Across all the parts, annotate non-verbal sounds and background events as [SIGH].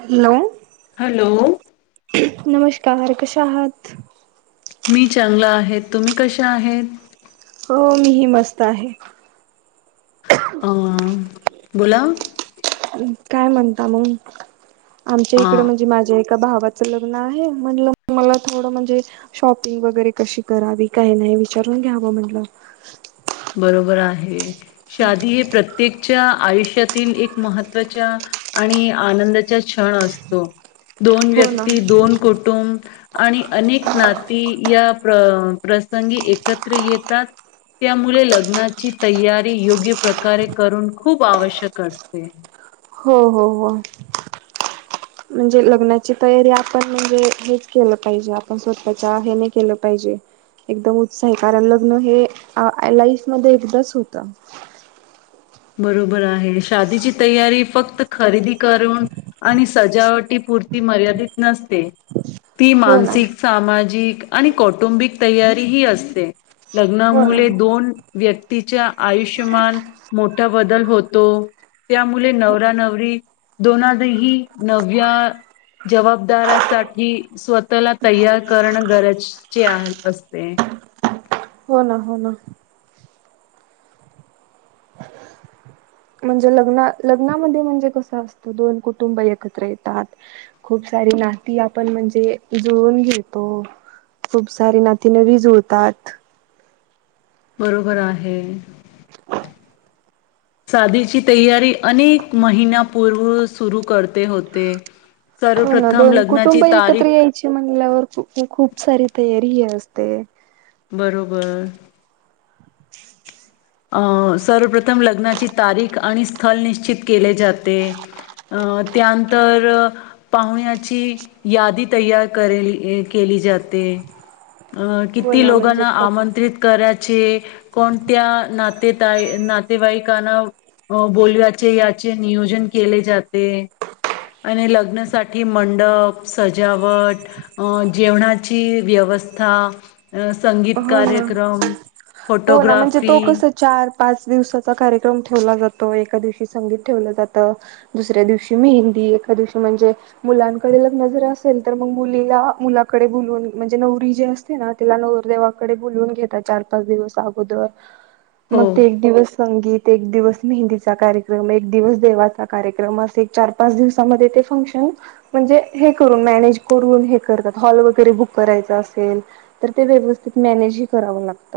Hello hello काहार, कश्या आहात? मी चांगलं आहेत, तुम्ही कश्या आहेत? हो, मीही मस्त आहे. अ बोला काय म्हणता मग? आमच्या हा इकडें म्हणजे माझ्या एका भावाचं लग्न आहे, म्हणलं मला थोडं म्हणजे शॉपिंग वगैरे कशी करावी काही नाही विचारून घ्याव म्हणलं. बरोबर आहे. शादी हे प्रत्येक च्या आयुष्यातील एक महत्वाच्या आणि आनंदाचा क्षण असतो. दोन हो ना. व्यक्ती दोन कुटुंब आणि अनेक नाती या प्रसंगी एकत्र येतात. त्यामुळे लग्नाची तयारी योग्य प्रकारे करून खूप आवश्यक असते. हो! हो! हो! म्हणजे लग्नाची तयारी आपण म्हणजे हेच केलं पाहिजे आपण स्वतःच्या हे नाही केलं पाहिजे एकदम उत्साही कारण लग्न हे लाईफ मध्ये एकदाच होत. बरोबर आहे, शादीची तयारी फक्त खरेदी करून आणि सजावटीपुरती मर्यादित नसते. ती हो ना मानसिक, सामाजिक आणि कौटुंबिक तयारी ही असते. हो ना लग्नामुले दोन व्यक्तीच्या आयुष्यमान मोठा बदल होतो, त्यामुले नवरा नवरी दोनाही नव्या जबाबदारासाठी स्वतःला तयार करणं गरजचे असते. हो ना हो ना म्हणजे लग्ना लग्नामध्ये म्हणजे कसं असतं. दोन कुटुंब एकत्र येतात. खूप सारी नाती आपण म्हणजे जुळून घेतो. खूप सारी नाती नवी जुळतात. बरोबर आहे शादीची तयारी अनेक महिन्यापूर्व सुरू करते होते. हो ना सर्वप्रथम दोन लग्नाची कुटुंब एकत्र तारीख यायची म्हणल्यावर खूप सारी तयारी ही असते. ते बरोबर अं सर्वप्रथम लग्नाची तारीख आणि स्थल निश्चित केले जाते. अ यानंतर पाहुण्याची यादी तयार करेली केली जाते. अ हो किती ना म्हणजे लोकांना आमंत्रित करायचे. कोणत्या नातेताई नातेवाईकांना बोल्याचे याचे नियोजन केले जाते. आणि लग्नासाठी मंडप सजावट अ जेवणाची व्यवस्था संगीत हो ना कार्यक्रम, हो ना म्हणजे फोटोग्राफी तो कस चार पाच दिवसाचा कार्यक्रम ठेवला जातो. एका दिवशी संगीत ठेवलं जातं दुसऱ्या दिवशी मेहंदी एका दिवशी म्हणजे मुलांकडे लग्न जर असेल तर मग मुलीला मुलाकडे बोलूवन म्हणजे नवरी जे असते ना त्याला नवर देेवाकडे बोलवून घेतात चार पाच दिवस अगोदर. मग हो, ते एक दिवस संगीत एक दिवस मेहंदीचा कार्यक्रम एक दिवस देवाचा कार्यक्रम असे चार पाच दिवसामध्ये ते फंक्शन म्हणजे हे कर मनेज करून हे करतात. हॉल वगैरे बुक करायच असेल तर व मॅनेज ह करावं लागत.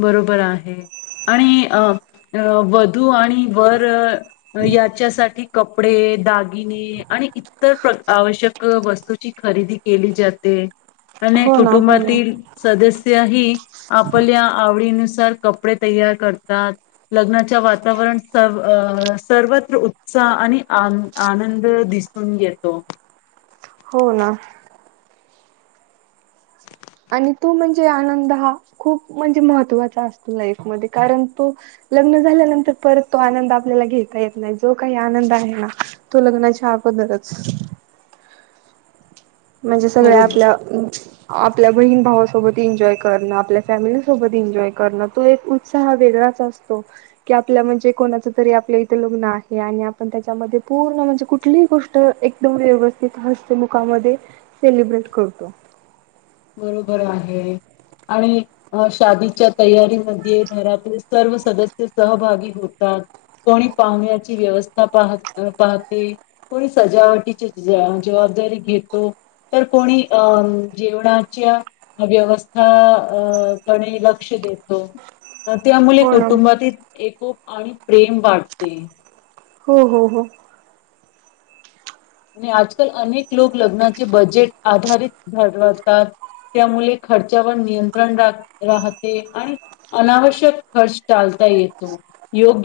बरोबर आहे आणि वधू आणि वर याच्यासाठी क कपडे दागिने आणि इतर आवश्यक वस्तूची खरेदी केली जाते. अनेक हो ना हो ना कुटुंबातील सदस्य ही आपल्या आवडी नुसार कपडे तयार करतात लग्नाच्या वातावरण स सर्वत्र उत्साह आणि आनंद दिसून येतो. हो ना आणि तो म्हणजे आनंद हा खूप म्हणजे महत्वाचा असतो. लाईफ मध्ये कारण तो लग्न झाल्यानंतर परत तो आनंद आपल्याला घेता येत नाही. जो काही आनंद आहे. ना तो लग्नाच्या अगोदरच. म्हणजे सगळ्या बरोबर. आपल्या आपल्या बहीण भावासोबत एन्जॉय करणं आपल्या फॅमिलीसोबत एन्जॉय करणं. तो एक उत्साह वेगळाच असतो. की आपला म्हणजे कोणाच तरी आपलं इथे लग्न आहे. आणि आपण त्याच्यामध्ये पूर्ण म्हणजे कुठलीही गोष्ट एकदम व्यवस्थित हास्य मुखाने सेलिब्रेट करतो. बरोबर आहे. आणि शादीच्या तयारीमध्ये घरातले सर्व सदस्य सहभागी होतात. कोणी पाहुण्याची व्यवस्था पाह पाहते. कोणी सजावटीची जबाबदारी घेतो. तर कोणी अ जेवणा च्या व्यवस्था अ कडे लक्ष देतो. तर त्या मुळे हो ना कुटुंबातील एकोप आणि प्रेम वाटते. हो हो हो आणि आजकाल अनेक लोक लग्नाचे बजेट आधारित ठरवता. त त्यामुळे खर्चावर नियंत्रण रा राहते. आणि अनावश्यक खर्च टालता येतो योग्य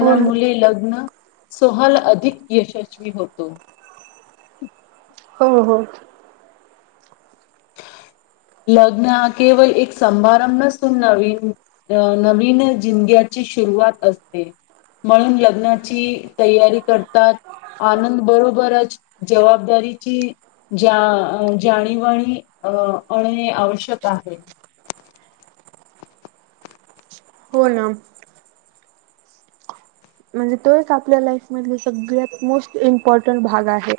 हो ना मुळे लग्न सोहला अधिक यशस्वी होतो. ह हो हो लग्न हा केवळ एक सभारंभ नसून नवीन अ नवीन जिंदग्याची सुरुवात असते म्हणून लग्नाची तयारी करतात. आनंद बरोबरच जबाबदारीची जाणीवानी अं आणणे आवश्यक आहे. हो ना म्हणजे तो एक आपल्या लाईफ मधला सगळ्यात मोस्ट इम्पॉर्टंट भाग आहे.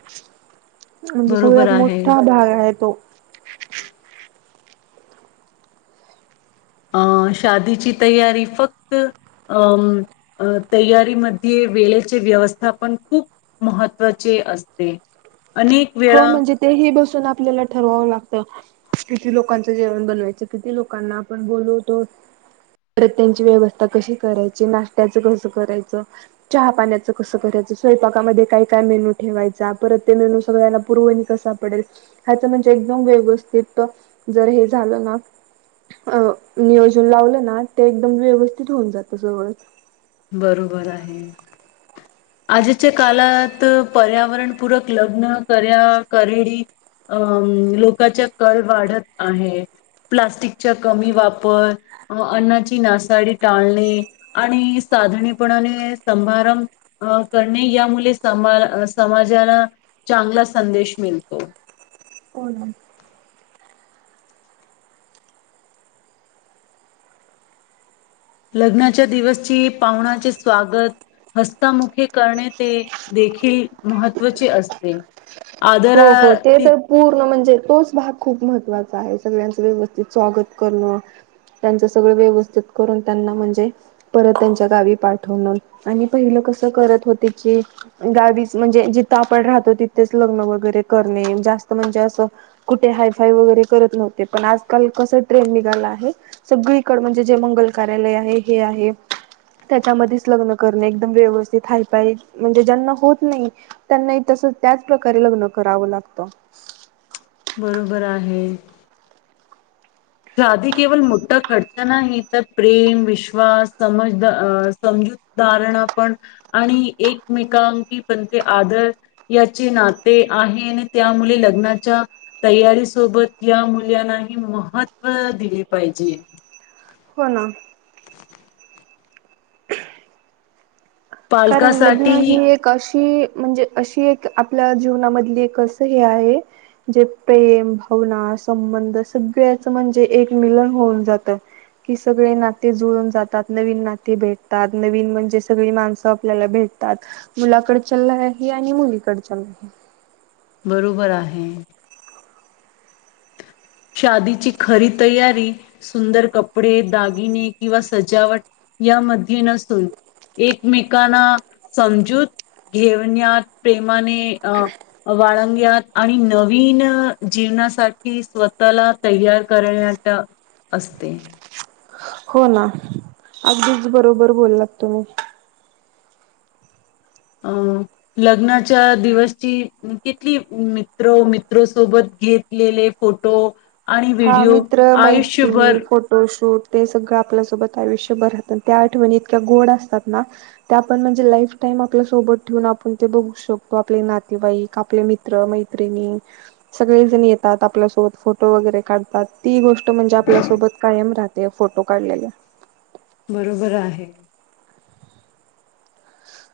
म्हणजे बरोबर सगळ्यात आहे. मोठा भाग आहे तो. अं शादीची तयारी फक्त अं तयारीमध्ये वेळेचे व्यवस्थापन खूप महत्वाचे असते. अनेक हो वेळा म्हणजे तेही बसून आपल्याला ठरवावं लागत. किती लोकांचं जेवण बनवायचं किती लोकांना आपण बोलवतो परत त्यांची व्यवस्था कशी करायची नाश्ता च कसं करायचं चहा पाण्याच कसं करायचं स्वयंपाकामध्ये काय काय मेनू ठेवायचा परत ते मेनू सगळ्या पुरवणी कसा पडेल ह्याच म्हणजे एकदम व्यवस्थित जर हे झालं ना नियोजन लावलं ना ते एकदम व्यवस्थित होऊन जात सगळ. बरोबर आहे. आजीच्या काळात पर्यावरणपूरक लग्न कर्या करेडी अं लोकांच्या कल वाढत आहे. प्लास्टिकचा कमी वापर अन्नाची नासाडी टाळणे आणि साधणीपणाने सभारंभ अं करणे या मुले समा समाजाला चांगला संदेश मिळतो. हो ना. लग्नाच्या दिवसची पाहुणाचे स्वागत हस्तामुखे करणे ते देखील महत्त्वाचे असते. हो आदरा हो ते ती तर पूर्ण म्हणजे तोच भाग खूप महत्त्वाचा आहे सगळ्यांचं व्यवस्थित स्वागत करणं त्यांचं सगळं व्यवस्थित करून त्यांना म्हणजे परत त्यांच्या गावी पाठवणं आणि पहिलं कसं करत होते की गावीच म्हणजे जिथं आपण राहतो तिथेच लग्न ब र जास्त म्हणजे अस कुठे हायफाय वगैरे करत नव्हते पण आजकाल कस ट्रेंड निघाला आहे सगळीकडे म्हणजे जे मंगल कार्यालय आहे हे आहे त्याच्यामध्येच लग्न करणे एकदम व्यवस्थित हायफाय म्हणजे ज्यांना होत नाही त्यांनाही तस त्याच प्रकारे लग्न करावं लागतो. बरोबर आहे. शधी केवळ मोठा खर्च नाही तर प्रेम विश्वास समज समजूत धारणा पण आणि एकमेकांकी पण ते आदर याचे नाते आहे आणि त्या मुले लग्नाच्या तयारी सोबत या मुलांनाही मह अ दिली पाहिजे. हो ना. कारण लग्न पालकासाठीही हे एक म्हणजे अशी एक आपल्या जीवनामधली एक असं हे आहे जे प्रेम भावना संबंध सगळ्याच म्हणजे एक मिलन होऊन जात की सगळे नाते जुळून जातात नवीन नाते भेटतात नवीन म्हणजे सगळी माणस. आपल्याला भेटतात मुलाकडच्या आणि मुलीकडच्या बरोबर आहे. शादीची खरी तयारी सुंदर कपडे दागिने किंवा सजावट यामध्ये नसून एकमेकांना समजूत घेवण्यात प्रेमाने अ बाळगण्यात आणि नवीन जीवनासाठी स्व तला तयार करण्या असते. हो ना अगदीच बरोबर बोललात तुम्ही अं लग्नाच्या दिवसची किथली मित्र मित्रो सोबत घेतलेले फोटो आणि हा व्हिडिओ मित्र मैत्रिणी आयुष्यभर फोटोशूट ते सगळं आपल्या सोबत आयुष्यभरहत त्या आठवणी इतक्या गोड असतात ना ते आपण म्हणजे लाईफ टाईम आपल्या सोबत ठेवून आपण ते बघू शकतो आपले नातेवाईक आपले मित्र मैत्रिणी सगळे जण येतात आपल्यासोबत फोटो वगैरे काढतात ती गोष्ट. म्हणजे आपल्यासोबत कायम राहात. ते फोटो काढलेले. बरोबर आहे.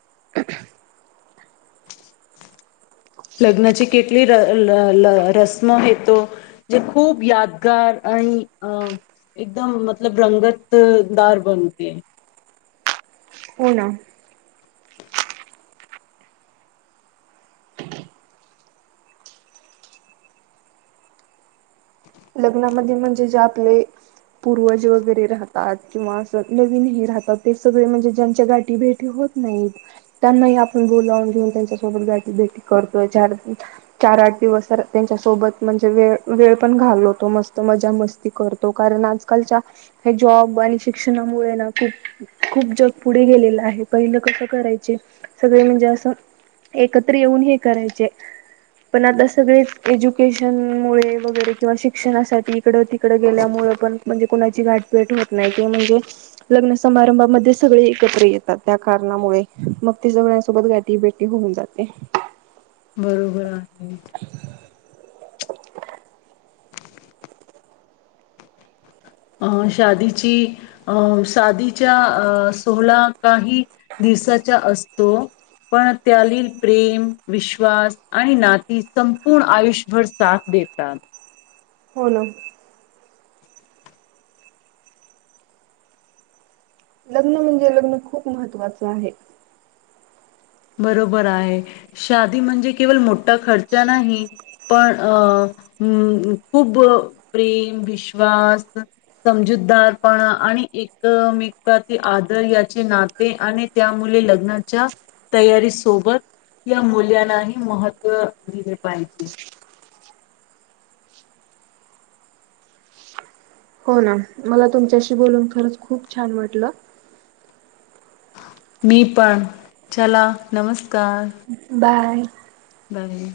[INAUDIBLE] लग्नाची केटली रस्म येतो जे खूप यादगार आणि अं एकदम मतलब रंगतदार बनते. हो ना. लग्नामध्ये म्हणजे जे आपले पूर्वज वगैरे राहतात किंवा अस नवीन राहतात ते सगळे म्हणजे ज्यांच्या गाठीी भेटी होत नाहीत त्यांनाही आपण बोलावून घेऊन त्यांच्या सोबत गाटी भेटी करतोय चार चार आठ दिवस त्यांच्या सोबत म्हणजे वेळ वेळ पण घालो. मत मजा मस् करतो कारण आजकालच्या हे जॉब आणि शिक्षणामुळे ना खूप खूप जग पुढे गेलेलं आहे पहिलं कस करायचे सगळे म्हणजे अस एकत्र येऊन हे करायचे पण आता सगळे एज्युकेशन मु वगैरे किंवा श शिक्षणासाठी इकड तिकड गेल्यामुळे पण म्हणजे कोणाची गाटबेट होत नाही ते म्हणजे लग्न समारंभामध्ये सगळे एकत्र येतात त्या कारणामुळे मग ते सगळ्यांसोबत गाठीी बेटी होऊन जाते. बरोबर आहे. अं शादीची अं शादीच्या अ सोला काही दिवसाचा असतो पण त्यातील प्रेम विश्वास आणि नाती संपूर्ण आयुष्यभर साथ देतात. हो ना. लग्न म्हणजे लग्न खूप महत्त्वाचं आहे. बरोबर आहे शादी म्हणजे केवळ मोठा खर्चा नाही पण अ खूप प्रेम विश्वास समजूतदारपणा आणि एकमेकील आदर याचे नाते आणि त्या मुले लग्नाच्या तयारी सोबत या मुल्यांनाही महत्त्व दिले पाहिजे. हो ना मला तुमच्याशी बोलून खरंच खूप छान वाटलं. मी पण चला नमस्कार. बाय. नाही.